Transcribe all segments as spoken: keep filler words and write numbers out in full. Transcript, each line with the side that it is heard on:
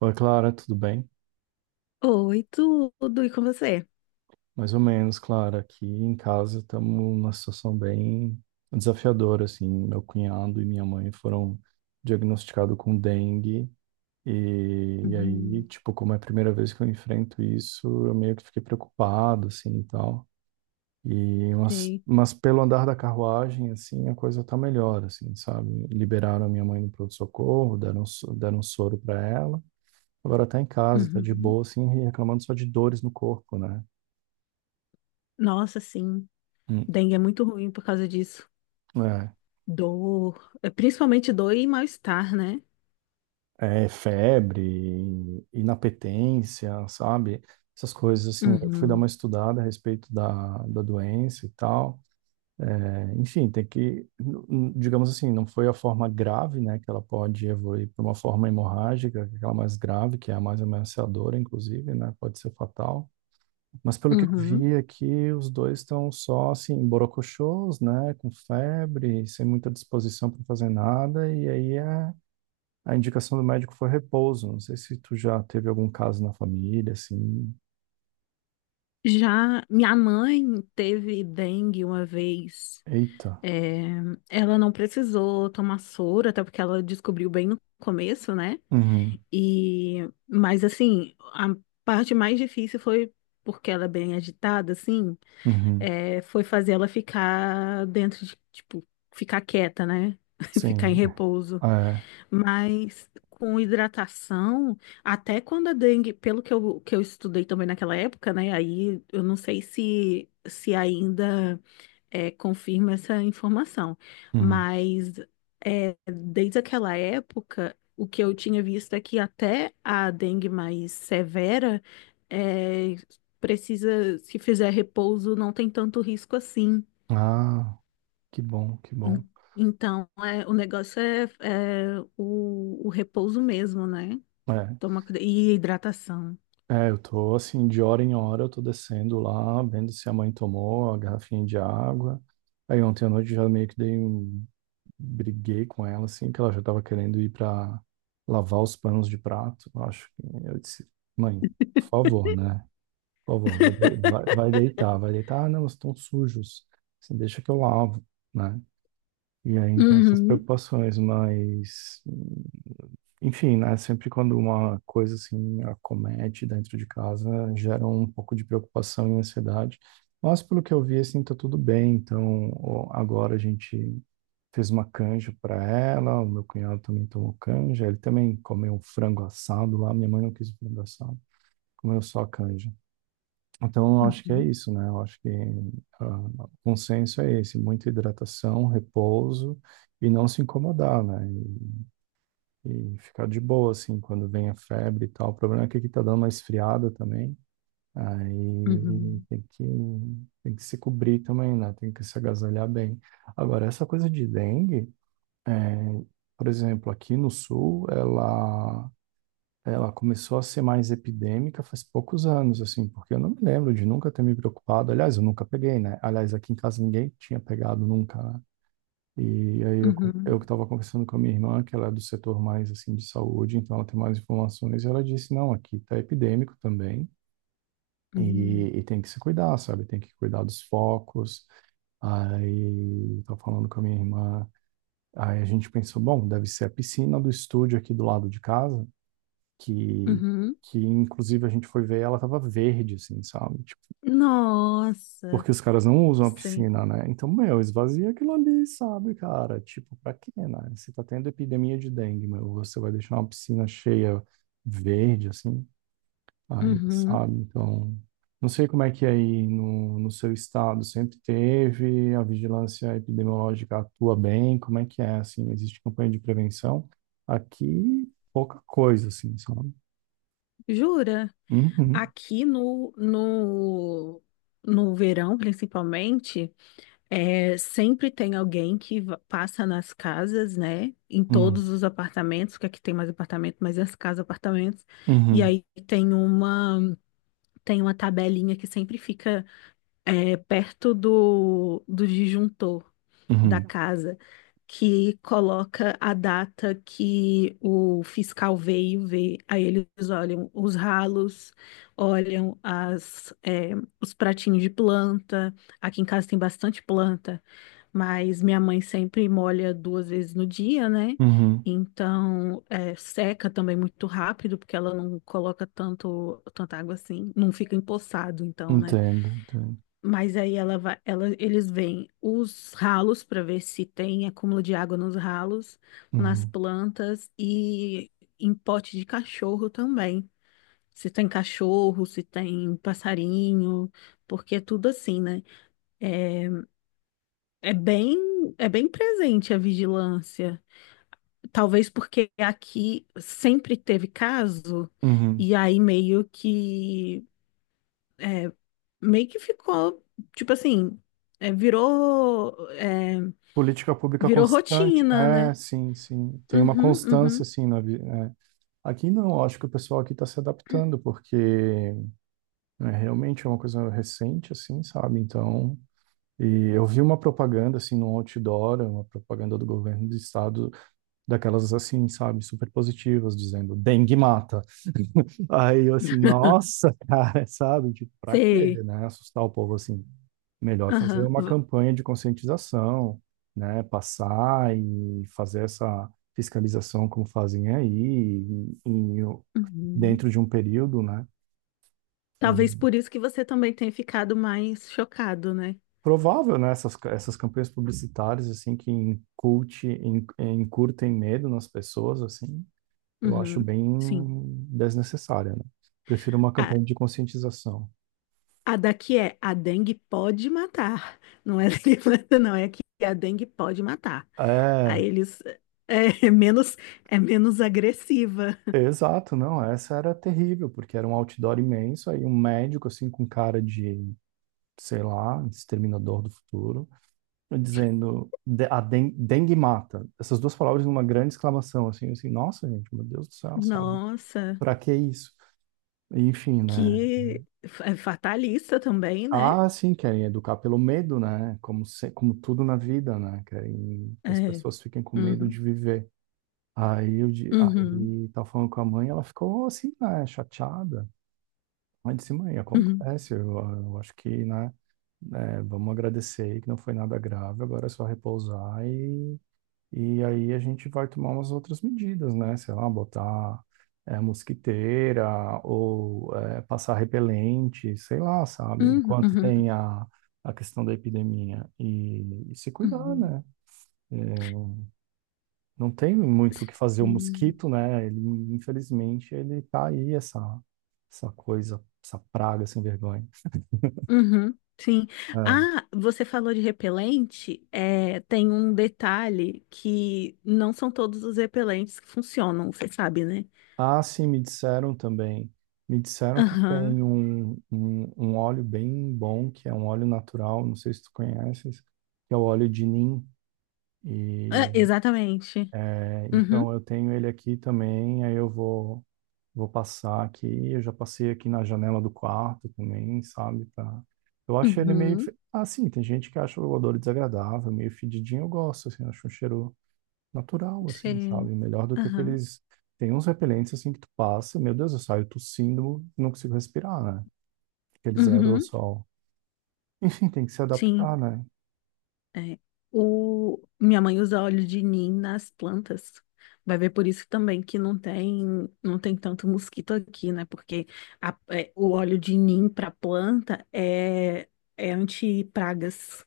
right: Oi, Clara, tudo bem?
left: Oi, tudo, e com você?
right: Mais ou menos, Clara. Aqui em casa estamos numa situação bem desafiadora, assim. Meu cunhado e minha mãe foram diagnosticados com dengue e, e aí,
left: Uhum,
right: tipo, como é a primeira vez que eu enfrento isso, eu meio que fiquei preocupado, assim, e tal. E mas,
left: sei.
right: mas pelo andar da carruagem, assim, a coisa tá melhor, assim, sabe? Liberaram a minha mãe do pronto-socorro, deram, so- deram um soro para ela. Agora tá em casa, tá de
left: Uhum.
right: boa, assim, reclamando só de dores no corpo, né?
left: Nossa, sim,
right: Hum,
left: dengue é muito ruim por causa disso.
right: é,
left: Dor, é, principalmente dor e mal-estar, né?
right: é febre, inapetência, sabe? Essas coisas assim. Eu fui dar uma
left: Uhum.
right: estudada a respeito da, da doença e tal. É, enfim, tem que, n- n- digamos assim, não foi a forma grave, né? Que ela pode evoluir para uma forma hemorrágica, que é aquela mais grave, que é a mais ameaçadora, inclusive, né? Pode ser fatal. Mas pelo que eu
left: Uhum.
right: vi aqui, os dois estão só assim, borocochôs, né? Com febre, sem muita disposição para fazer nada, e aí é. A indicação do médico foi repouso. Não sei se tu já teve algum caso na família, assim.
left: Já minha mãe teve dengue uma vez.
right: Eita.
left: É, ela não precisou tomar soro, até porque ela descobriu bem no começo, né?
right: Uhum,
left: E, mas assim, a parte mais difícil foi porque ela é bem agitada, assim.
right: uhum.
left: É, foi fazer ela ficar dentro de, tipo, ficar quieta, né? Ficar em
right: Sim.
left: repouso.
right: É.
left: Mas com hidratação, até quando a dengue, pelo que eu, que eu estudei também naquela época, né? Aí eu não sei se, se ainda é, confirma essa informação.
right: Uhum.
left: Mas é, desde aquela época, o que eu tinha visto é que até a dengue mais severa é, precisa, se fizer repouso, não tem tanto risco assim.
right: Ah, que bom, que bom.
left: En- Então, é, o negócio é, é o, o repouso mesmo, né?
right: É,
left: Toma, cuida- e hidratação.
right: é, eu tô assim, de hora em hora, eu tô descendo lá, vendo se a mãe tomou a garrafinha de água. Aí ontem à noite já meio que dei um... briguei com ela, assim, que ela já tava querendo ir pra lavar os panos de prato. Eu acho que eu disse, mãe, por favor, né? Pô, vó, vai, de- vai, vai deitar, vai deitar. Ah, não, estão sujos. Assim, deixa que eu lavo, né? E aí, então, essas
left: Uhum,
right: preocupações, mas, enfim, né? Sempre quando uma coisa assim acomete dentro de casa, gera um pouco de preocupação e ansiedade. Mas, pelo que eu vi, assim, tá tudo bem. Então, ó, agora a gente fez uma canja para ela, o meu cunhado também tomou canja, ele também comeu um frango assado lá. Minha mãe não quis o frango assado, comeu só a canja. Então, eu acho que é
left: uhum,
right: isso, né? Eu acho que ah, o consenso é esse, muita hidratação, repouso e não se incomodar, né? E, e ficar de boa, assim, quando vem a febre e tal. O problema é que aqui tá dando uma esfriada também, aí
left: uhum,
right: tem que, tem que se cobrir também, né? Tem que se agasalhar bem. Agora, essa coisa de dengue, é, por exemplo, aqui no sul, ela ela começou a ser mais epidêmica faz poucos anos, assim, porque eu não me lembro de nunca ter me preocupado. Aliás, eu nunca peguei, né? Aliás, aqui em casa ninguém tinha pegado nunca, né? E aí eu, co- eu que
left: uhum,
right: estava conversando com a minha irmã, que ela é do setor mais, assim, de saúde, então ela tem mais informações, e ela disse, não, aqui tá epidêmico também,
left: uhum,
right: e, e tem que se cuidar, sabe? Tem que cuidar dos focos. Aí, estava falando com a minha irmã, aí a gente pensou, bom, deve ser a piscina do estúdio aqui do lado de casa, que,
left: uhum.
right: que inclusive a gente foi ver, e ela tava verde, assim, sabe? Tipo,
left: Nossa,
right: porque os caras não usam a
left: sim.
right: piscina, né? Então, meu, esvazia aquilo ali, sabe, cara? Tipo, pra quê, né? Você tá tendo epidemia de dengue, meu, você vai deixar uma piscina cheia verde, assim, aí,
left: Uhum.
right: sabe? Então, não sei como é que é aí no, no seu estado sempre teve, a vigilância epidemiológica atua bem, como é que é, assim, existe campanha de prevenção? Aqui, pouca coisa, assim, sabe?
left: Jura?
right: Uhum,
left: Aqui no, no, no verão, principalmente, é, sempre tem alguém que va- passa nas casas, né? Em todos
right: uhum.
left: os apartamentos, que aqui tem mais apartamento, mas as casas, apartamentos. E
right: Uhum,
left: aí tem uma, tem uma tabelinha que sempre fica, é, perto do, do disjuntor da
right: uhum,
left: casa, que coloca a data que o fiscal veio ver. Aí eles olham os ralos, olham as, é, os pratinhos de planta. Aqui em casa tem bastante planta, mas minha mãe sempre molha duas vezes no dia, né?
right: uhum.
left: Então, é, seca também muito rápido, porque ela não coloca tanto, tanta água assim, não fica empoçado, então, né?
right: Entendo, entendo.
left: Mas aí ela vai, ela, eles veem os ralos para ver se tem acúmulo de água nos ralos, nas
right: Uhum,
left: plantas e em pote de cachorro também. Se tem cachorro, se tem passarinho, porque é tudo assim, né? É, é bem, é bem presente a vigilância. Talvez porque aqui sempre teve
right: então,
left: caso,
right: uhum.
left: e aí meio que, é, meio que ficou, tipo assim, é, virou. é,
right: Política pública
left: virou
right: constante,
left: rotina, né?
right: é, sim, sim. Tem uma
left: Uhum,
right: constância,
left: uhum.
right: assim, na vida. Aqui não, eu acho que o pessoal aqui está se adaptando, porque é, realmente é uma coisa recente, assim, sabe? Então, e eu vi uma propaganda, assim, no outdoor, uma propaganda do governo do estado, daquelas, assim, sabe, super positivas, dizendo dengue mata. Aí eu assim, nossa, cara, sabe? Tipo, pra quê,
left: Sei.
right: né? Assustar o povo assim. Melhor fazer
left: Aham.
right: uma
left: v-
right: campanha de conscientização, né? Passar e fazer essa fiscalização como fazem aí, em- em-
left: Uhum.
right: dentro de um período, né? E
left: Talvez por isso que você também tenha ficado mais chocado, né?
right: provável, né? Essas, essas campanhas publicitárias, assim, que inculte, in- incutem medo nas pessoas, assim, eu acho
left: Uhum.
right: bem
left: Sim.
right: desnecessária, né? Prefiro uma
left: A,
right: campanha de conscientização.
left: a daqui é a dengue pode matar. Não é daqui, não, é que a dengue pode matar. Aí
right: É,
left: eles é, é menos é menos agressiva.
right: exato, não, essa era terrível, porque era um outdoor imenso, aí um médico, assim, com cara de, sei lá, exterminador do futuro, dizendo, "De- a den- dengue mata." Essas duas palavras numa grande exclamação, assim, assim, nossa, gente, meu Deus do céu, sabe?
left: Nossa,
right: Pra que isso? Enfim, né?
left: que f- é fatalista também, né?
right: Ah, sim, querem educar pelo medo, né? Como, se, como tudo na vida, né? Querem que as
left: É.
right: pessoas fiquem com medo
left: Uhum,
right: de viver. Aí eu, di-
left: uhum,
right: aí tava falando com a mãe, ela ficou assim, né, chateada. Mas sim, mãe,
left: uhum,
right: acontece. Eu, eu acho que, né, né, vamos agradecer aí que não foi nada grave, agora é só repousar e, e aí a gente vai tomar umas outras medidas, né? Sei lá, botar é, mosquiteira ou é, passar repelente, sei lá, sabe?
left: uhum,
right: Enquanto
left: uhum,
right: tem a, a questão da epidemia e, e se cuidar,
left: uhum.
right: né? É, não tem muito o que fazer o
left: Sim.
right: mosquito, né? Ele, infelizmente, ele tá aí, essa, essa coisa, essa praga sem vergonha.
left: Uhum, sim.
right: É.
left: Ah, você falou de repelente. É, tem um detalhe que não são todos os repelentes que funcionam, você sabe, né?
right: Ah, sim, me disseram também. Me disseram que
left: Aham.
right: tem um, um, um óleo bem bom, que é um óleo natural, não sei se tu conheces, que é o óleo de Nim.
left: Ah,
right: E
left: exatamente.
right: é,
left: Uhum.
right: então eu tenho ele aqui também, aí eu vou, vou passar aqui. Eu já passei aqui na janela do quarto também, sabe? Pra... Eu acho ele meio.
left: Uhum.
right: fe- Ah, sim, tem gente que acha o odor desagradável, meio fedidinho, eu gosto, assim, acho um cheiro natural, assim, sabe?
left: Sim.
right: Melhor do que
left: Aham.
right: aqueles. Tem uns repelentes, assim, que tu passa, meu Deus, eu saio tossindo, não consigo respirar, né? Aqueles
left: Uhum.
right: aerossol. Enfim, tem que se adaptar,
left: Sim.
right: né?
left: É. O... Minha mãe usa óleo de nim nas plantas. Vai ver por isso também que não tem, não tem tanto mosquito aqui, né? Porque a- é, o óleo de nim para planta é, é anti-pragas.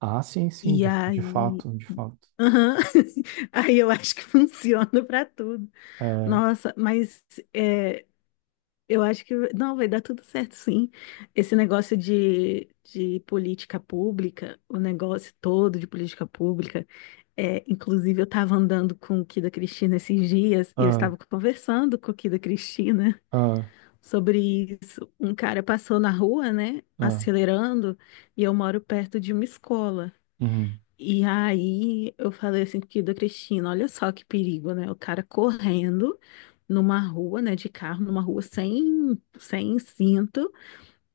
right: Ah, sim, sim,
left: E
right: de, de
left: aí.
right: fato, de fato.
left: Aham. Aí eu acho que funciona para tudo.
right: É,
left: Nossa, mas é, eu acho que não vai dar tudo certo, sim. Esse negócio de, de política pública, o negócio todo de política pública, é, inclusive eu estava andando com o Kida Cristina esses dias e eu
right: ah,
left: estava conversando com o Kida Cristina
right: ah,
left: sobre isso. Um cara passou na rua, né,
right: ah,
left: acelerando, e eu moro perto de uma escola.
right: uhum.
left: E aí eu falei assim que da Cristina, olha só que perigo, né? O cara correndo numa rua, né, de carro, numa rua sem, sem cinto,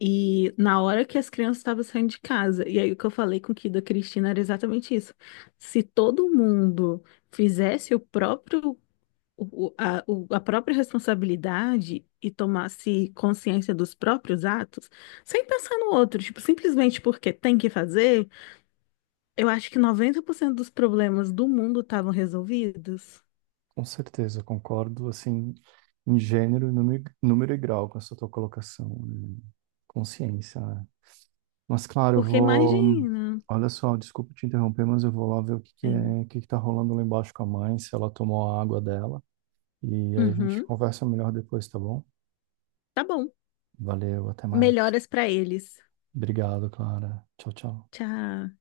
left: e na hora que as crianças estavam saindo de casa. E aí o que eu falei com o Kida Cristina era exatamente isso. Se todo mundo fizesse o próprio o- o- a, o- a própria responsabilidade e tomasse consciência dos próprios atos, sem pensar no outro, tipo, simplesmente porque tem que fazer, eu acho que noventa por cento dos problemas do mundo estavam resolvidos.
right: Com certeza, concordo, assim, em gênero, número, número e grau com essa tua colocação, né? Consciência, né? Mas claro, eu
left: Porque
right: vou.
left: imagina.
right: Olha só, desculpa te interromper, mas eu vou lá ver o que que
left: Sim.
right: é, o que que tá rolando lá embaixo com a mãe, se ela tomou a água dela. E aí a gente
left: Uhum.
right: conversa melhor depois, tá bom?
left: Tá bom.
right: Valeu, até mais.
left: Melhoras pra eles.
right: Obrigado, Clara. Tchau, tchau.
left: Tchau.